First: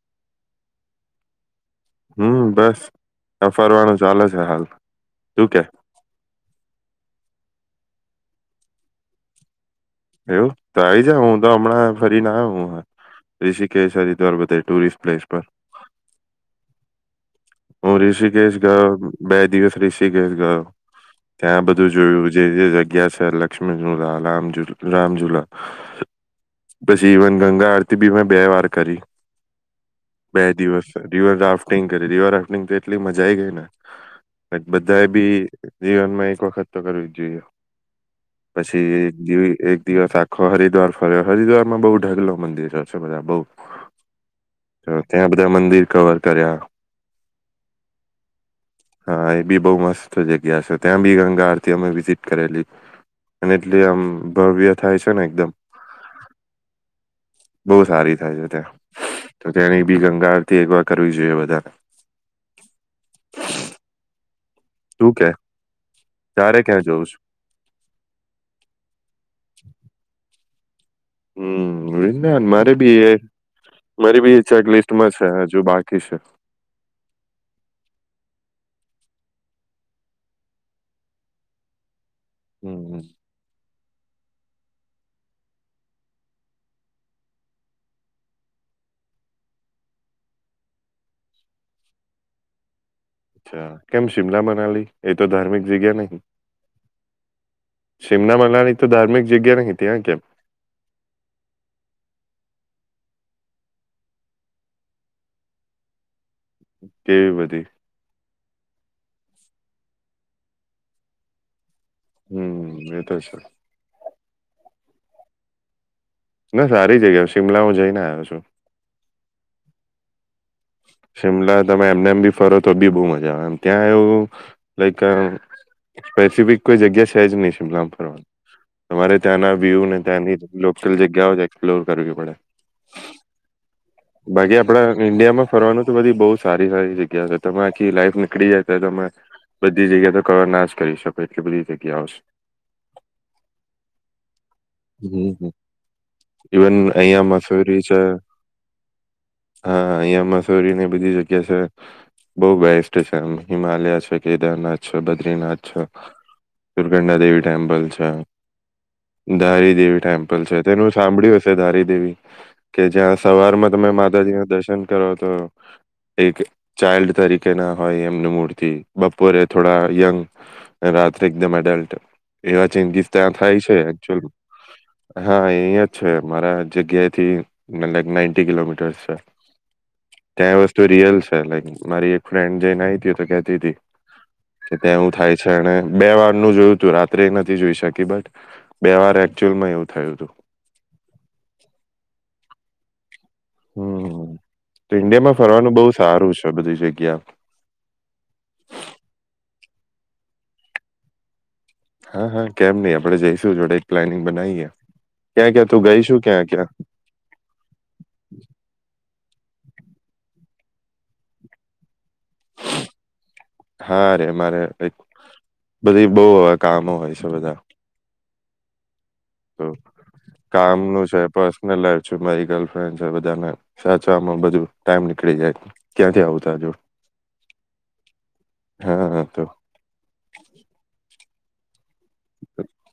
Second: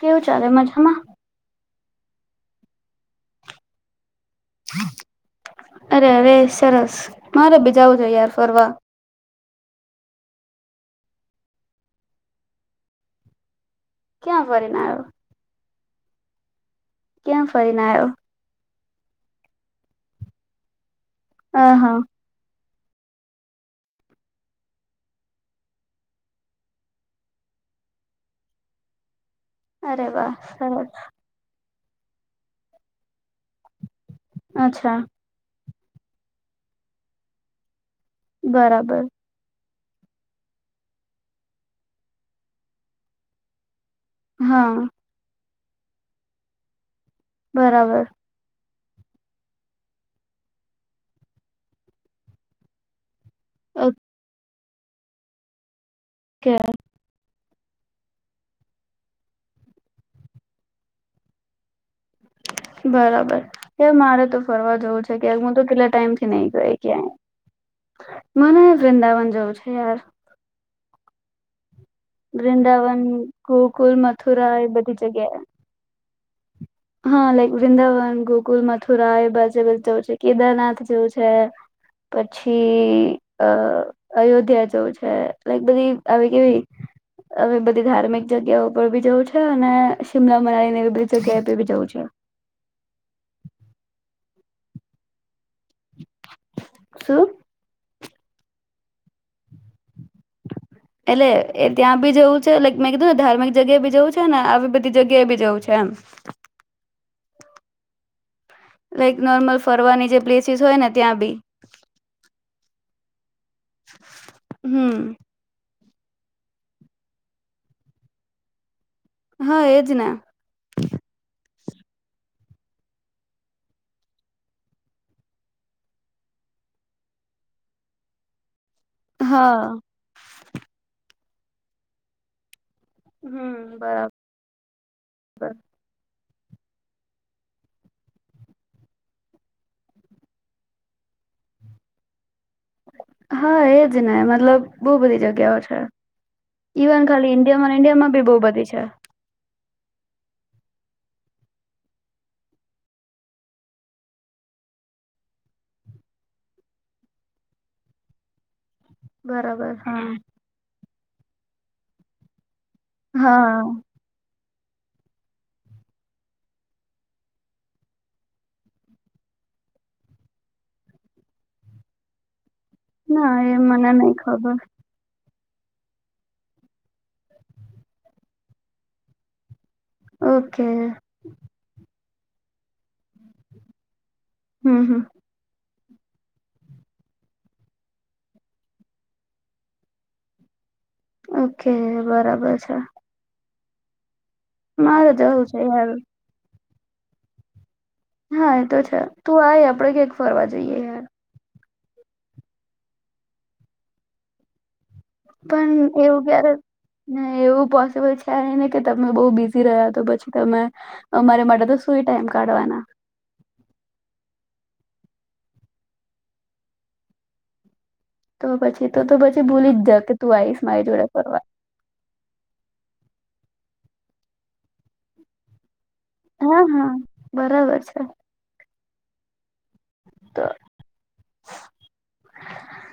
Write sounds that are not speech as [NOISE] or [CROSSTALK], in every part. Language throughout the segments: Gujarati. કેવું ચાલે મજામાં હમ બસ આ ફરવાનું ચાલે છે હાલ તું કે અરે અરે સરસ મારે બીજા આવુંજ યાર ફરવા એવું તો આવી જા હું તો હમણાં ફરી ના આવ કે હરિદ્વાર ક્યાં બધ ફરીને ટુરિસ્ટ આવ્યો? પ્લેસ પર ક્યાં ફરીને હ આવ્યો? ઋષિકેશ ગ બે દિવસ રેસી ગયો ગયો અ ત્યાં બધું હા જોયું જે્યા ગ છે લક્ષ્મી ઝુલા રામ રામ ુલા પછી ઈવન ગંગા આરતી બી બે વાર કરી અરે વાહ બે સરસ દિવસ દિવસ ફૂટિંગ કરીે હતી હોરા ંગ તો એટલી મજા આવી ગઈ ને અચ્છા બધા એ બી જીવન માં એક વખત તો કરવી જ જોઈએ પછી બરાબર જેવી એક સાાખ હરિદ્વાર ફરે હરિદ્વાર માં બ ઢાલો મંદિરશે બધા બ હા તો ત્યાં બધ મંદિર કવર કર્યા બરાબર હા એ બી બહુ મસ્ત જગ્યા છે ત્યાં બી ગંગા આરતી અમે વિઝિટ કરેલી અને એટલી આમ ભવ્ય થાય છે ને એકદમ કે બઉ સારી થાય છે ત્યાં તો તેની બી ગંગારથી એક વાર કરવી જોઈએ. બારે બરાબર એ મારે તો ફરવા જવું તું છે કે તો કેટલા ટાઈમ થી તારે નહી, ક્યાં જવું ગઈ છે મને વૃંદાવન જવું છે. યાર હમ ના મારે બી વૃંદાવન એ ગોકુલ મારી બી મથુરા ચેક એ બધી લિસ્ટમાં છે. જગ્યાએ હજુ બાકી છે હા, લાઈક વૃંદાવન ગોકુલ મથુરા એ બજ જેવું છે કેદારનાથ જેવું છે. હમ પછી અ અયોધ્યા જવું છે, લક બધી આવી કેવી હ બધી ધાર્મિક જગ્યા પર બી જવું છે. અને શિમલા મનાવીને એવી બધી જગ્યાએી જ છે અચ્છા કેમ શિમલા મનાલી એ તો ધાર્મિક જગ્યા નહ શું સિમના મલાની તો ધાર્મિક જગ્યા નહ એટલે એ ત્યાં બી જવું છે લક મેં કીધું ધાર્મિક જગ્યાએ બી જવું છે ને આવી બધી જગ્યાએ બી જવું છે. એમ કેવી બધી લાઈક નોર્મલ ફરવાની જે પ્લેસીસ હોય ને ત્યાં બી હમ એ તો છે હમ ના સારી જગ્યા શિમલા હું જઈને આવ્યો છું હા એજ ને શિમલા તમે એમને એમ બી ફરો તો બી બહુ મજા આવે એમ ત્યાં એવું લાઈક સ્પેસિફિક કોઈ જગ્યા છે, જ નહી, શિમલામાં ફરવાનું તમારે ત્યાંના હા વ્યુ ને ત્યાંની, લોકલ જગ્યાઓ જ એક્સપ્લોર કરવી પડે હમ બરાબર બાકી આપડા ઇન્ડિયામાં બધી બહ સારી સારી જગ્યા છે તમે આખી લાઈફ નીકળી જાય તો તમે બધી જગ્યા તો કવર ના જ કરી શકો એટલી બધી જગ્યા આવશે. હા, એજ ને મતલબ બહુ બધી હમ હમ. જગ્યાઓ છે ઇવન ઈવન અહિયાં ખાલી ઇન્ડિયા મસૂરી છે ઇન્ડિયામાં બી બહુ બધી છે. હા એ મસ્ સોરીની બધી જગ્યા છે બહ બેસ્ટ છે એ હિમાલય છે કેદારનાથ છે બદ્રીનાથ છે. સુર્ગંડા દેવી ટેમ્પલ છે. બરાબર ધારી દેવી હા ટેમ્પલ છે તેનું સાંભળ્યું હશે ધારી દેવી. કે જ્યાં હા સવારમાં તમે માતાજી ના દર્શન એમ કરવાત. તો એક ચાઇલ્ડ તરીકે ના હોય એમની મૂર્તિ બપોરે થોડા યંગ રાત્રે એકદમ એડલ્ટ એવા ચેન્જીસ ના ત્યાં એ થાય છે મને નઈ એકચુલ ખબર હા એ અહ્યા જ છે મારા જગ્યાથી નાઈન્ટી કિલોમીટર્સ છે. ત્યાં ઓકે વસ્તુ રિયલ છે. લાઈક મારી ફ્રેન્ડ જઈને આઈ તી તો કેતી હતી. હમ ત્યાં હમ એવું થાય છે અને બે વારનું જોયું તું રાત્રે એ નથી જોઈ શકી બટ બે વાર એકચુઅલમાં એવું થયું તું. ઓકે બરાબર છે. હમ્મ. તો મારે ઇન્ડિયામાં જવું છે ફરવાનું બહુ યાર સારું છે બઘી જગ્યા. હા એ તો છે તું આય આપડે ક્યાંક ફરવા જઈએ યાર. હા હા કેમ નહી આપડણે જઈશું જોડે એક પ્લાનિંગ બનાવીએ. ક્યાં ક્યાં પણ તું ગઈ શું એવું ક્યાં ક્યારે ક્યાં એવું પોસિબલ છે ન ને કે તમે બહુ બીજી રહ્યા તો પછી તમે અમારે માટે તો સુુંઈ ટાઈમ કાઢવાના હા રે મારે બધી બહુ આ કામો હોય છે બધા. તો પછી તો તો પછી તો ભૂલી જ જાઉં કે તું આઈશ મારી જોડે ફરવા. છુ મારી ગર્લફ્રેન્ડ છે બધાને સાચવામાં બધું ટાઈમ નીકળી જાય. ક્યાંથી આવતા હા જો હા બરાબર છે. હા હા તો તો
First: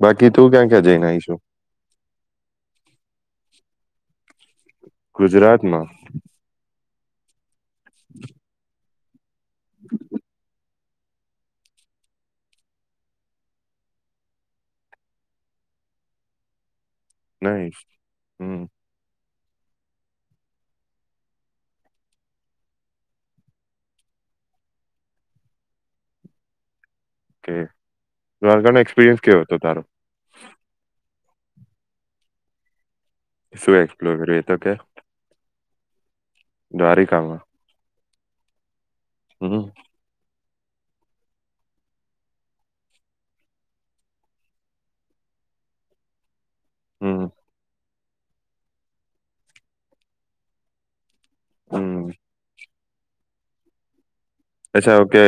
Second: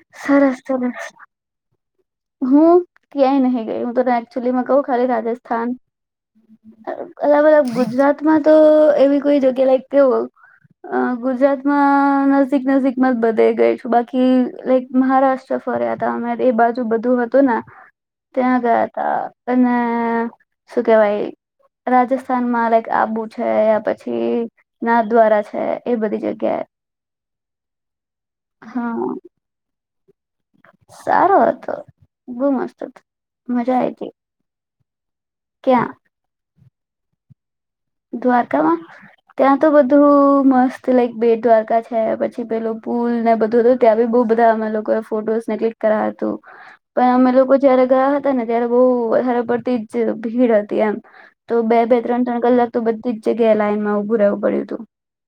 બાકી તું સરસ ક્યાં ક્યાં જઈને સરસ આઈછુ? હું ક્યાંય નહી ગઈ. હું તને એકચુઅલીમાં કહુ ખાલી રાજસ્થાન ગુજરાતમાં અલગ-અલગ. ગુજરાતમાં તો એવી કોઈ જગ્યા લાઈક કેવો. અ ગુજરાતમાં નજીક-નજીકમાં જ બધે ગઈ છું. બાકી લાઈક મહારાષ્ટ્ર ફર્યા હતા અમે એ બાજુ બ બધું હતું ને નહી ત્યાં હમ ગયા તા. અને શું કેવાય રાજસ્થાનમાં લાઈક આબુ છે યા પછી નાથદ્વારા છે એ બધી જગ્યાએ કે દ ન હા એક્સપિરિયન્સ કેવો હતો તારો. સારો હતો બહુ મસ્ત હતો. શું મજા આઈ હતી એક્સપ્લોર કર્યું એ તો કે. ક્યાં? દ્વારીકામાં. દ્વારકામાં. ત્યાં તો બધું સ્ત લક બે દ્વારકા છે પછી પેલું પુલ ને બધું હતું ત્યાં બી બહુ બધા અમે લોકો એ ફોટોસ ને ક્લિક કરા. પણ હમ અમે લોકો જયા ગયા હતા ને ત્યારે બહ વધારે પડતી જ ભીડ હતી એમ. તો બે બે હમ ત્રણ ત્રણ કલાક તો બધી જગ્યાએ લાઈનમાં ઊભું. અચ્છા ઓકે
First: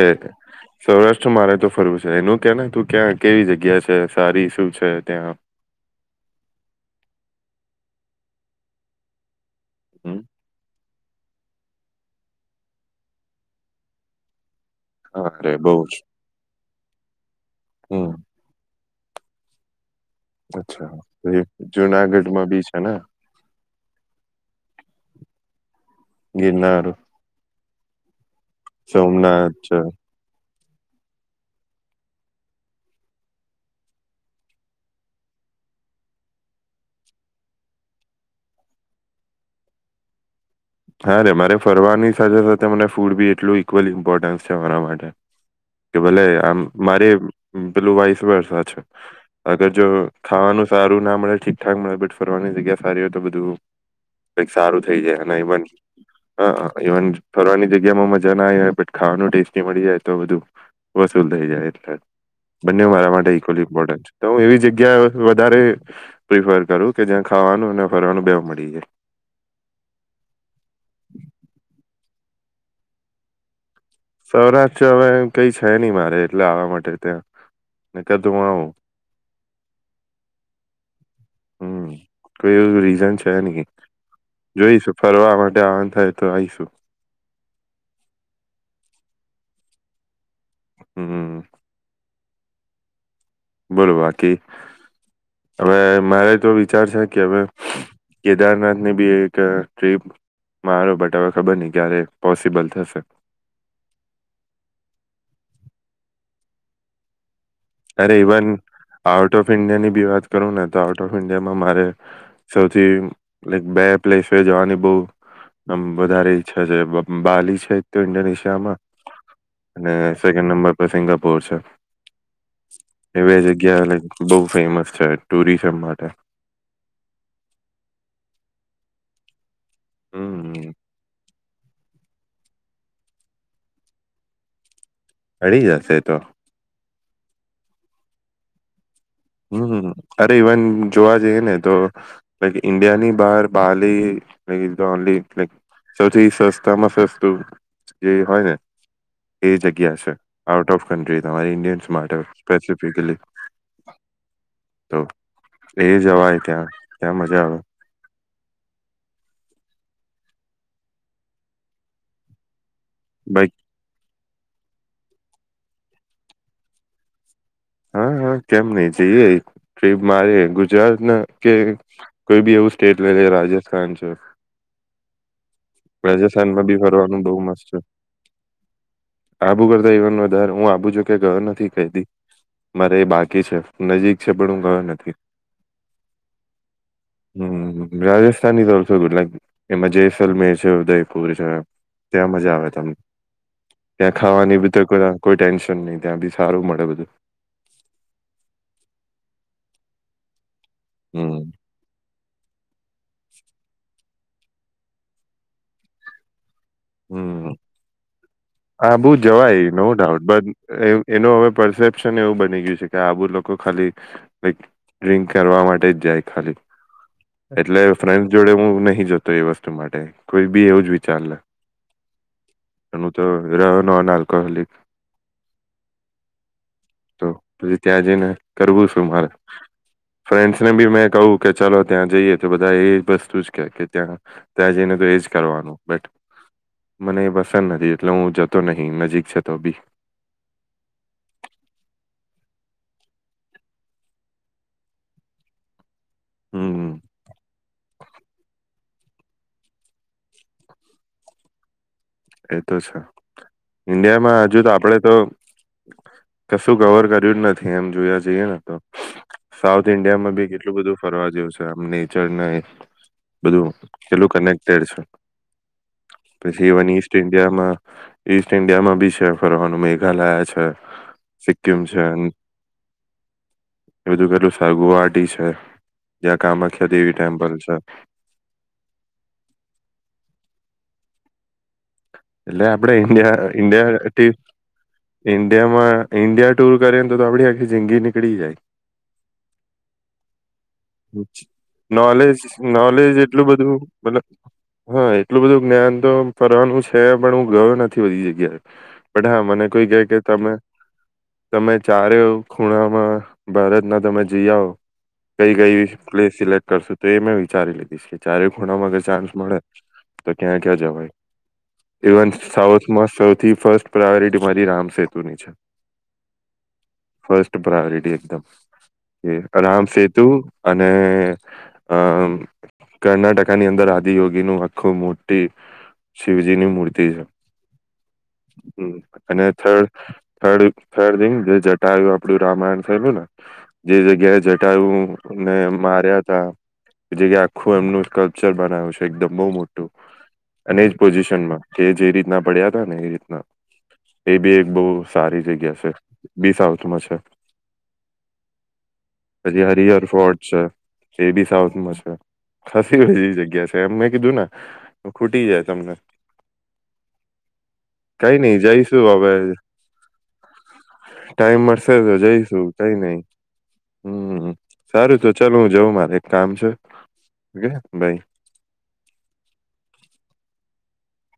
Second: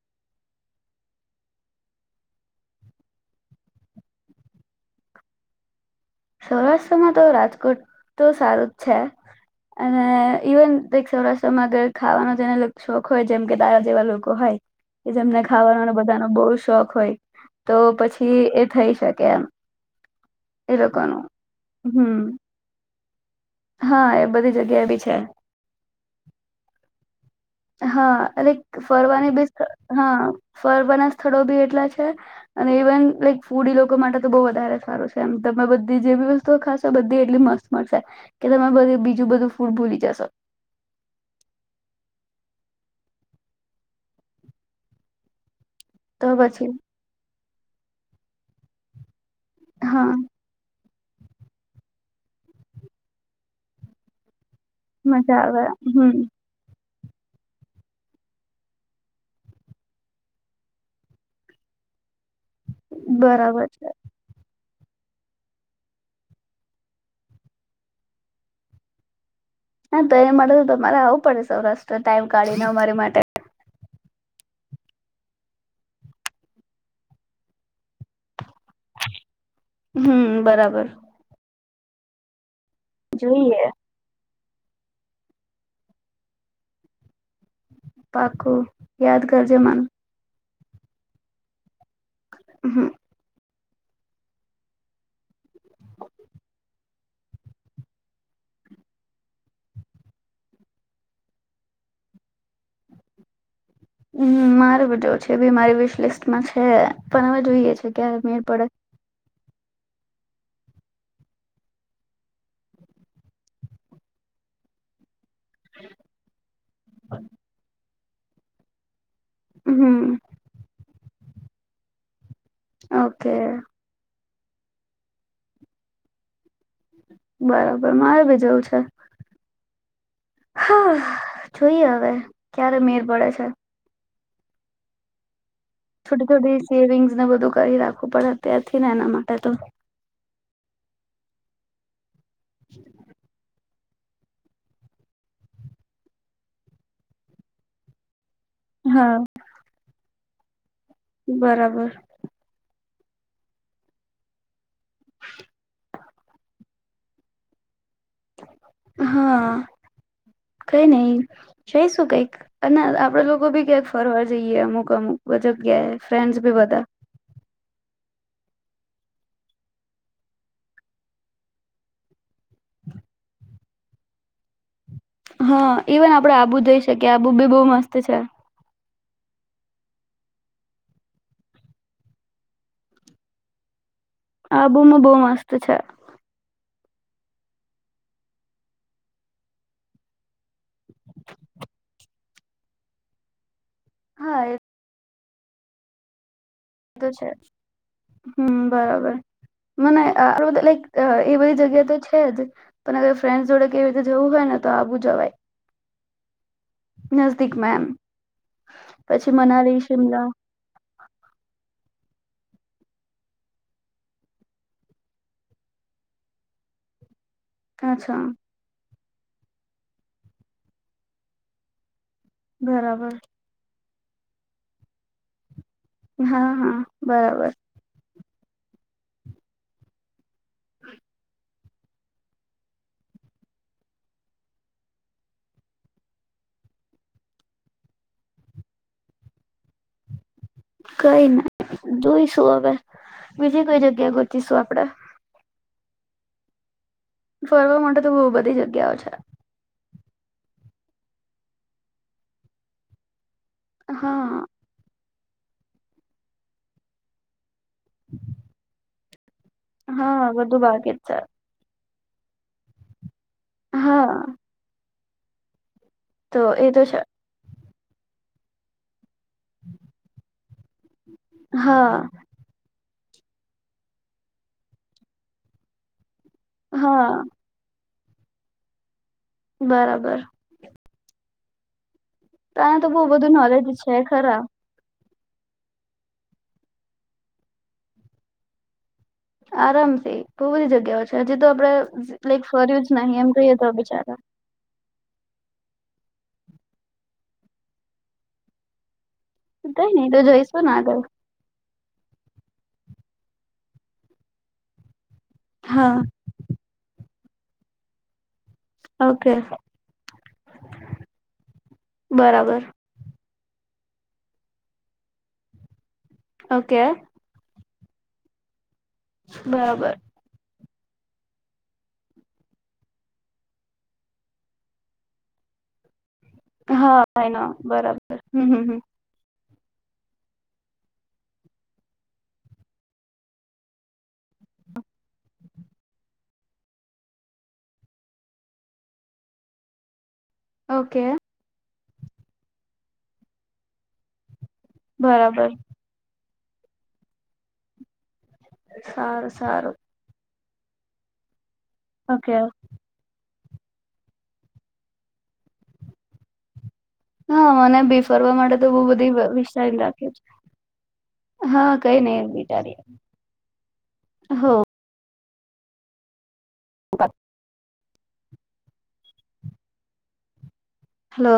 સૌરાષ્ટ્ર મારે તો ફરવું છે એનું કે તું ક્યાં કેવી જગ્યા છે સારી શું છે ત્યાં. સૌરાષ્ટ્રમાં તો રાજકોટ તો સારું જ છે. અને હમ ઇવ ક સૌરાષ્ટ્રમાંર ખાવાનો જેને શોખ હોય જેમ કે દારા જેવા લોકો હોય. કે હા જેમને અરે બહુ ખાવાનો જ બધાનો બહુ શોખ હોય તો હમ પછી થઈ શકે એમ. એ અચ્છા. તો લોકોનું એ હમ જુનાગઢમાં બી છે ને. હા એ બધી જગ્યા એ બી છે. ગીનાારું. હા. એટલે ફરવાની બીસ છે હા. ફરવાના સ્થળો બી એટલા છે અને ઇવન લાઈક ફૂડ લોકો માટે તો બહ વધારે સારું છે એમ તમે બધી જે બી વસ્તુઓ ખાશો બધી એટલી મસ્ત મળશે કે તમે બધ બીજું બધું ફૂડ ભૂલી જશો. હા રે મારે ફરવાની સાથે સાથે મને ફૂડ બી એટલું ઈક્વલ ઇમ્પોર્ટન્સ છે અરા માટે. કે ભલે તો આમ પછી મારી પેલું વાઈસ વર્ષ છે. અગર જો હા ખાવાનું સારુ ના મળે ઠીકઠકે બટ ફરવાની જગ્યા સારી હોય તો બધું. કક સારું થઈ જાય અને ન બન હમ્મ. ઈવન ફરવાની જગ્યા માં મજા ના આવી હોય ખાવાનું ટેસ્ટી મળી જાય તો બધું વસૂલ થઈ જાય એ બંને મારા માટે ઈક્વલી ઇમ્પોર્ન્ટ છે તો હું એવી જગ્યા જ્યા વધારે પ્રિફર કરું કે જ્યા ખાવાનું અને ફરવાનું બે મળી જાય. હ. તો એ મળેું તમારે આવું પડે સૌરાષ્ટ્ર. ટાઈમ કાઢીને અમારી માટે. સૌરાષ્ટ્ર હવે કઈ છે, નહી મારે એટલે આવા માટે ત્યાં ને કધું હું આવું. હમ બરાબર. હમ. એ રીઝન છે ન. જોઈએ જોઈશું ફરવા માટે આવન થાય તો આઈશું. પાખું યાદ કરજે મન. હમ. હમ. બોલો બાકી હવે મારે તો વિચાર છે, કે હવે કેદારનાથની બી એક ટ્રીપ મારો બટ હવે ખબર નહી. ક્યારે પોસિબલ થશે. હમ મારે બધું છે, ભી મારી વિશ લિસ્ટમાં છે પણ જોઈએ છે અરે કે્યારેમીર ઇવન પડત આઉટ ઓફ ઈન્ડિયા ની બી વાત કરું ને તો આઉટ ઓફ ઈન્ડિયામાં મારે સૌથી લક બે પ્લેસ જવાની બહ આમ વધારે ઈચ્છા જે બાલી છે તો ઇન્ડોનેશિયા માં અને હમ સેકન્ડ નંબર સિંગાપુર છે ઓકે એવે જગ્યા આવે લ બહુ ફેમસ છે ટુરિઝમ માટે બરાબર મારે ભી જેવું છે હમ હમ હા જોઈએ હવે ક્યારે મેર પડે છે. મળી જશે એ તો છોટી થોટી સેવિંગ્સ ને બધું કરી રાખવું પડે અ્યારથી ને એનામાં હમ ઇવન જોવા જઈએ ને તો ઈન્ડિયા ની બહાર બાહન સૌથી સસ્તામાં સસ્તું જે હોય ને હા એ જગ્યા છે આવ ઓફ કન્ટ્રી તમારી ઇન્ડિયસ બરાબર માટે સ્પેસિફિક શક તો એ જવાય ત્યાં ત્યાં મજા આવે હા કઈ નઈ જઈ શું? કઈક અને આપડે લોકો બાઈક ભી ક્યાંક ફરવાડ જઈએ અમુક અમુક ભજબ ગયા ફ્રેન્ડ ભી બધા હા હા કેમ નઈ જઈએ ટપ મારે ગુજરાત ના કે કોઈ બી એવું સ્ટેટ લ રાજસ્થાન છે હા ઇવન આપડે આબુ જોઈ શકીએ આબુ બી બહુ મસ્ત છે આબુ કરતા એવ વધારે હું આબુ છુ કે ઘર નથી કતી મારે એ બાકી છે નજીક છે પણ હું આ ગયો બૂમો બહુ નથી મસ્ત છે હમ રાજસ્થાનની તરફો કેટલાક એમાં જસલમેર છે ઉદયપુર છે ત્યાં મજા આવે તમને ત્યાં હા એ ખાવાની ભતેર કરવા કોઈ ટેન્શન ન ત્યાંી તો છે હમ બરાબર મ બધ લક [UNINTELLIGIBLE] અ એ હમ બધી જગ્યા તો છે જ પણ ફ્રેન્ડસ જોડે કેવી રીતે જવું હોય ને તો આવું જવાય નઝદીક માં એમ હા બહુ પછી જવાય મનાલી નો ડાઉટ શિમલા બ એનો હવે પરસેપ્શન એવું બની ગયું છે કે આબુ લોકો ખાલી ડ્રિંક કરવા માટે જ જાય ખાલી એટલે અચ્છા ફ્રેન્ડ જોડે હું નહી જોતો તો એ વસ્તુ માટે કોઈ બી એવું જ વિચાર લે હું બરાબર તો નોન આલ્કોહોલિક હા હા તો બરાબર પછી ત્યાં જઈને કરવું છું મારે ફ્રેન્ડસ ને બી મેં કહું કે ચાલો ત્યાં જઈએ તો બધા એ વસ્તુ જ કે કે ત્યાં ત્યાં જઈને તો એજ કરવાનું બટ મને એ પસંદ નથી એટલે હું જતો નહી નજીક છેતો બી કઈ ન જોઈશું હવે બીજી કોઈ જગ્યા ગોચીશું આપડે હમ હમ ફરવા માટે તો બહુ બધી જગ્યાઓ છે એતો છે ઇન્ડિયામાં હા હજુ તો આપડે તો કશું કવર કર્યું જ નથી એમ જોયા જઈએ ને તો સાઉથ ઇન્ડિયા હા માં બી કેટલું બાકી બધું જ ફરવા જેવુ છે અમને ચેનાઈ બધું હા કેટલું કનેક્ટડ છે તો એ પછી તો ઇવન છે. ઈસ્ટ ઇન્ડિયામાં, ઈસ્ટ ઇન્ડિયામાં બી છે ફરવાનું. મેઘાલયા છે, સિક્કિમ છે. હા બધું કેટલું છે, ગુહાટી છે. જ્યાં કામખ્યા દેવી હા ટેમ્પલ છે. બરાબર. એલે તને તો બહુ બધું અડન્ડ્યા નોલેજ છે ઇન્ડિયા ખરા ટમ ઇન્ડિયામાં ઈન્ડિયા ટુર કરે ને તો તો આપડી આખી જિંદગી નીકળી જાય. આરામથી બહુ બધી જગ્યાઓ છે હજી તો આપડે લક નોલેજ ફર્યું જ નોલેજ નહી એમ એટલું કઈએ તો બધું બિચારા. મતલબ હા એટલું બધું જ્ઞાન તો ફરવાનું છે. પણ હું ગયો નથી બધી જગ્યાએ. પ હા મને કોઈ કઈ ક નહી તો કે તમે, જઈશું ને આગળ તમે ચારે ખૂણામાં ભારતના તમે જી આવઓ. કઈ કઈ હા પ્લેસ સિલેક્ટ કરશું. તો એ મેં વિચારી લીધીશ કે ચારે ખોણામાંગ ચાન્સ ઓકે મળે, તો ક્યાં ક્યાં જવાય. ઇવન બરાબર સાઉથમાં. સૌથી ફર્સ્ટ પ્રાયોરિટી મારી રામ સેતુની છે. ઓકે. ફર્સ્ટ પ્રાયોરિટી એકદમ. એ આરામ બરાબર સેતું અને અમ કર્ણાટકાની અંદર આદિ યોગી નું આખું મોટી શિવજીની મૂ થ ના બરાબર હમ હમ હ અને થર્ડ થર્ડ થર્ડ થિંગ જે જટાયુ આપડું રામાયણ થયેલું ને જે જગ્યાએ જટાયુ ને માર્યા ત એ જગ્યા આખું એમનું સ્કલ્પચર બનાવ્યું છે, એકદમ બહુ મોટું અને જ ઓકે પોઝિશન માં કે જે રીતના પડ્યા હતા ને એ રીતના એ બી એક બહુ સારી બરાબર જગ્યા છે. બીસ આવતમાં છે. સારું સારું અચ્છા! એ બી સાઉથ મ ઓકે ખસી હો જ ગયા છે એમ મે કીધું ને ખૂટી જાય તમને.. હા મને બી ફરવા કઈ માટે નઈ તો બહુ જઈશું બધી હવે વિચારી રાખી છે ટાઈમ હા મળશે કઈ તો નહી જઈશું બચારી કઈ નઈ હમ હો સારું તો ચાલ હું જઉં મારે કામ છે બાય હલો